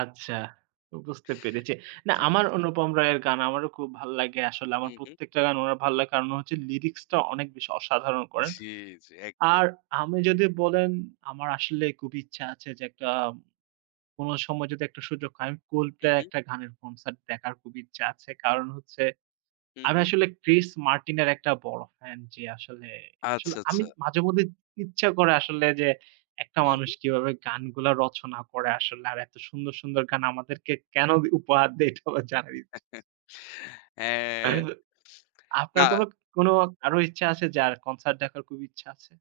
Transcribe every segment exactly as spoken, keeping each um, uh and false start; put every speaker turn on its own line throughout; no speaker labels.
আচ্ছা, তো বুঝতে পেরেচে না,
জি, জি।
আমার অনুপম রয়ের গান আমারও খুব ভাল লাগে আসলে।
হু,
আমার
হুম।
প্রত্যেকটা গান ওনার ভাল লাগে কারণ হচ্ছে lyrics টা অনেক বেশি অসাধারণ করেন।
জি, জি। একদম।
আর আমি যদি বলেন, আমার আসলেই খুব ইচ্ছা আছে যে একটা, কোনো সময় যদি একটা সুযোগ হয়, Coldplay এর
উহু।
একটা গানের concert দেখার খুব ইচ্ছা আছে। কারণ হচ্ছে
হু,
আমি
হুম।
আসলে Chris Martin এর একটা বড় fan যে আসলে, আসলে
আচ্ছা,
আমি
আচ্ছা।
মাঝে মধ্যে ত ইচ্ছা করে আসলে যে, একটা
হুম,
মানুষ
হুম।
কিভাবে গানগুলা রচনা করে আসলে আর এত সুন্দর, সুন্দর গান আমাদেরকে কেনো দে উপহার দেয়, এটাও আমার জানার ইচ্ছা আছে।
হ্যাঁ।
[unintelligible] আপনার কোনো
না।
ক কোনো আরো ইচ্ছা আছে, যার concert দেখার খুব ইচ্ছা আছে?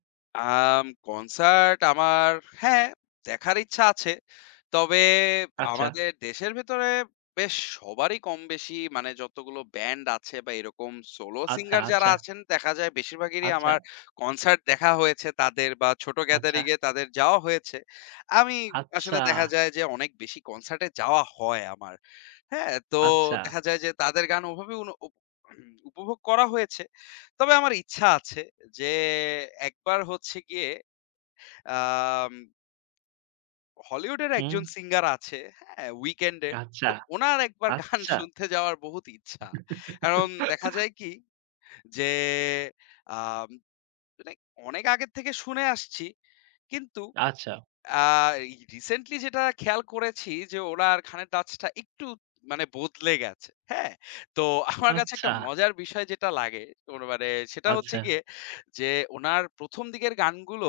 আম কনসার্ট আমার হ্যাঁ, দেখার ইচ্ছা আছে। তবে
আচ্চা।
আমাদের দেশের ভেতরে বেশ সবারই কম বেশি, মানে যতগুলো ব্যান্ড আছে, বা এরকম solo
আচ্ছা,
singer যারা
আচ্ছা।
আছেন, দেখা যায় বেশিরভাগেরই
আচ্ছা।
আমার কনসার্ট দেখা হয়েছে তাদের, বা ছোট
আচ্ছা।
gathering-এ তাদের যাওয়া হয়েছে। আমি
আচ্ছা।
আসলে দেখা যায় যে অনেক বেশি কনসার্টে যাওয়া হয় আমার। হ্যাঁ? তো
আচ্ছা।
দেখা যায় যে তাদের গান ওভাবে উন উপ উপভোগ করা হয়েছে। তবে আমার ইচ্ছা আছে যে একবার হচ্ছে গিয়ে, আম হলিউডের একজন
হুম।
singer আছে, হ্যাঁ? Weekend-এর।
আচ্ছা,
তো ওনার একবার গান
আচ্চা।
শুনতে যাওয়ার বহুত ইচ্ছা। কারণ দেখা যায় কি যে, আম এটাই অনেক আগে থেকে শুনে আসছি। কিন্তু,
আচ্ছা।
আ এই recently যেটা খেয়াল করেছি যে, ওনার খানের touch টা একটু, মানে বদলে গেছে। হ্যাঁ? তো আমার কাছে
আচ্ছা।
একটা মজার বিষয় যেটা লাগে, ওর মানে সেটা হচ্ছে
আচ্ছা।
গিয়ে যে, ওনার প্রথম দিকের গানগুলো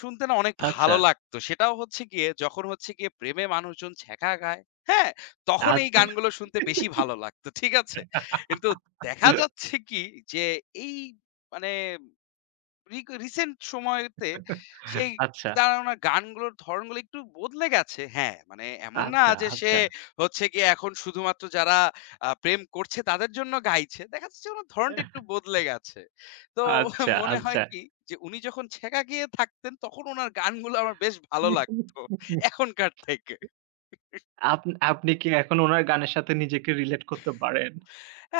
শুনতে না, অনেক ভালো
আচ্ছা।
লাগত। সেটাও হচ্ছে গিয়ে যখন হচ্ছে গিয়ে প্রেমে মানুষজন ছেঁকা খায়, হ্যাঁ? তখন এই
আচ্ছা।
গানগুলো শুনতে বেশি ভালো লাগত। ঠিক আছে? কিন্তু দেখা যাচ্ছে কি, যে এই মানে রিক recent সময়েতে, সেই
আচ্ছা।
তার ওনার গানগুলোর ধরণগুলো একটু বদলে গেছে। হ্যাঁ, মানে এমন না
আচ্চা,
যে, সে
আচ্চা।
হচ্ছে গিয়ে এখন শুধুমাত্র যারা আ প্রেম করছে, তাদের জন্য গাইছে। দেখা যাচ্ছে ওনার
এহ
ধরণটা
হ।
একটু বদলে গেছে। তো
আচ্ছা,
মনে হয়
আচ্ছা।
কি যে, উনি যখন ছেঁকা খেয়ে থাকতেন, তখন ওনার গানগুলো আমার বেশ ভালো লাগত
[unintelligible]
এখনকার থেকে।
আপন আপনি কি এখন ওনার গানের সাথে নিজেকে relate করতে পারেন?
আ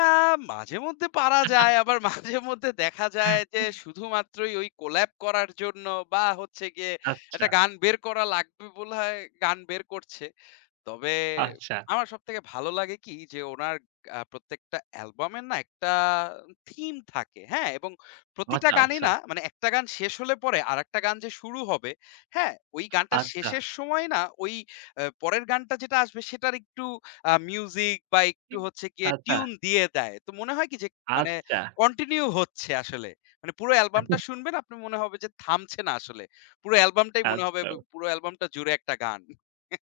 মাঝে-মধ্যে পারা যায়। আবার মাঝে-মধ্যে দেখা যায় যে, শুধুমাত্রই ওই collab করার জন্য, বা হচ্ছে গিয়ে
আচ্ছা।
একটা গান বের করা লাগবে বলে হয় গান বের করছে। তবে
আচ্ছা।
আমার সবথেকে ভালো লাগে কি, যে ওনার আ প্রত্যেকটা album-এর না একটা theme থাকে। হ্যাঁ? এবং প্রতিটা
আছা,
গানই
আচ্ছা।
না, মানে এক টা গান শেষ হলে পরে আরেকটা গান যে শুরু হবে, হ্যাঁ? ওই গানটার
আচ্ছা।
শেষের সময়ই না, ওই এ পরের গানটা যেটা আসবে, সেটার একটু আ music বা একটু হচ্ছে গিয়ে
আচ্ছা।
tune দিয়ে দেয়। তো মনে হয় কি যে মানে
আচ্চা।
continue হচ্ছে আসলে। মানে পুরো album টা শুনবেন, আপনার মনে হবে যে থামছে না আসলে। পুরো album টাই মনে হবে ব ব
আচ্ছা।
পুরো album টা জুড়ে একটা গান।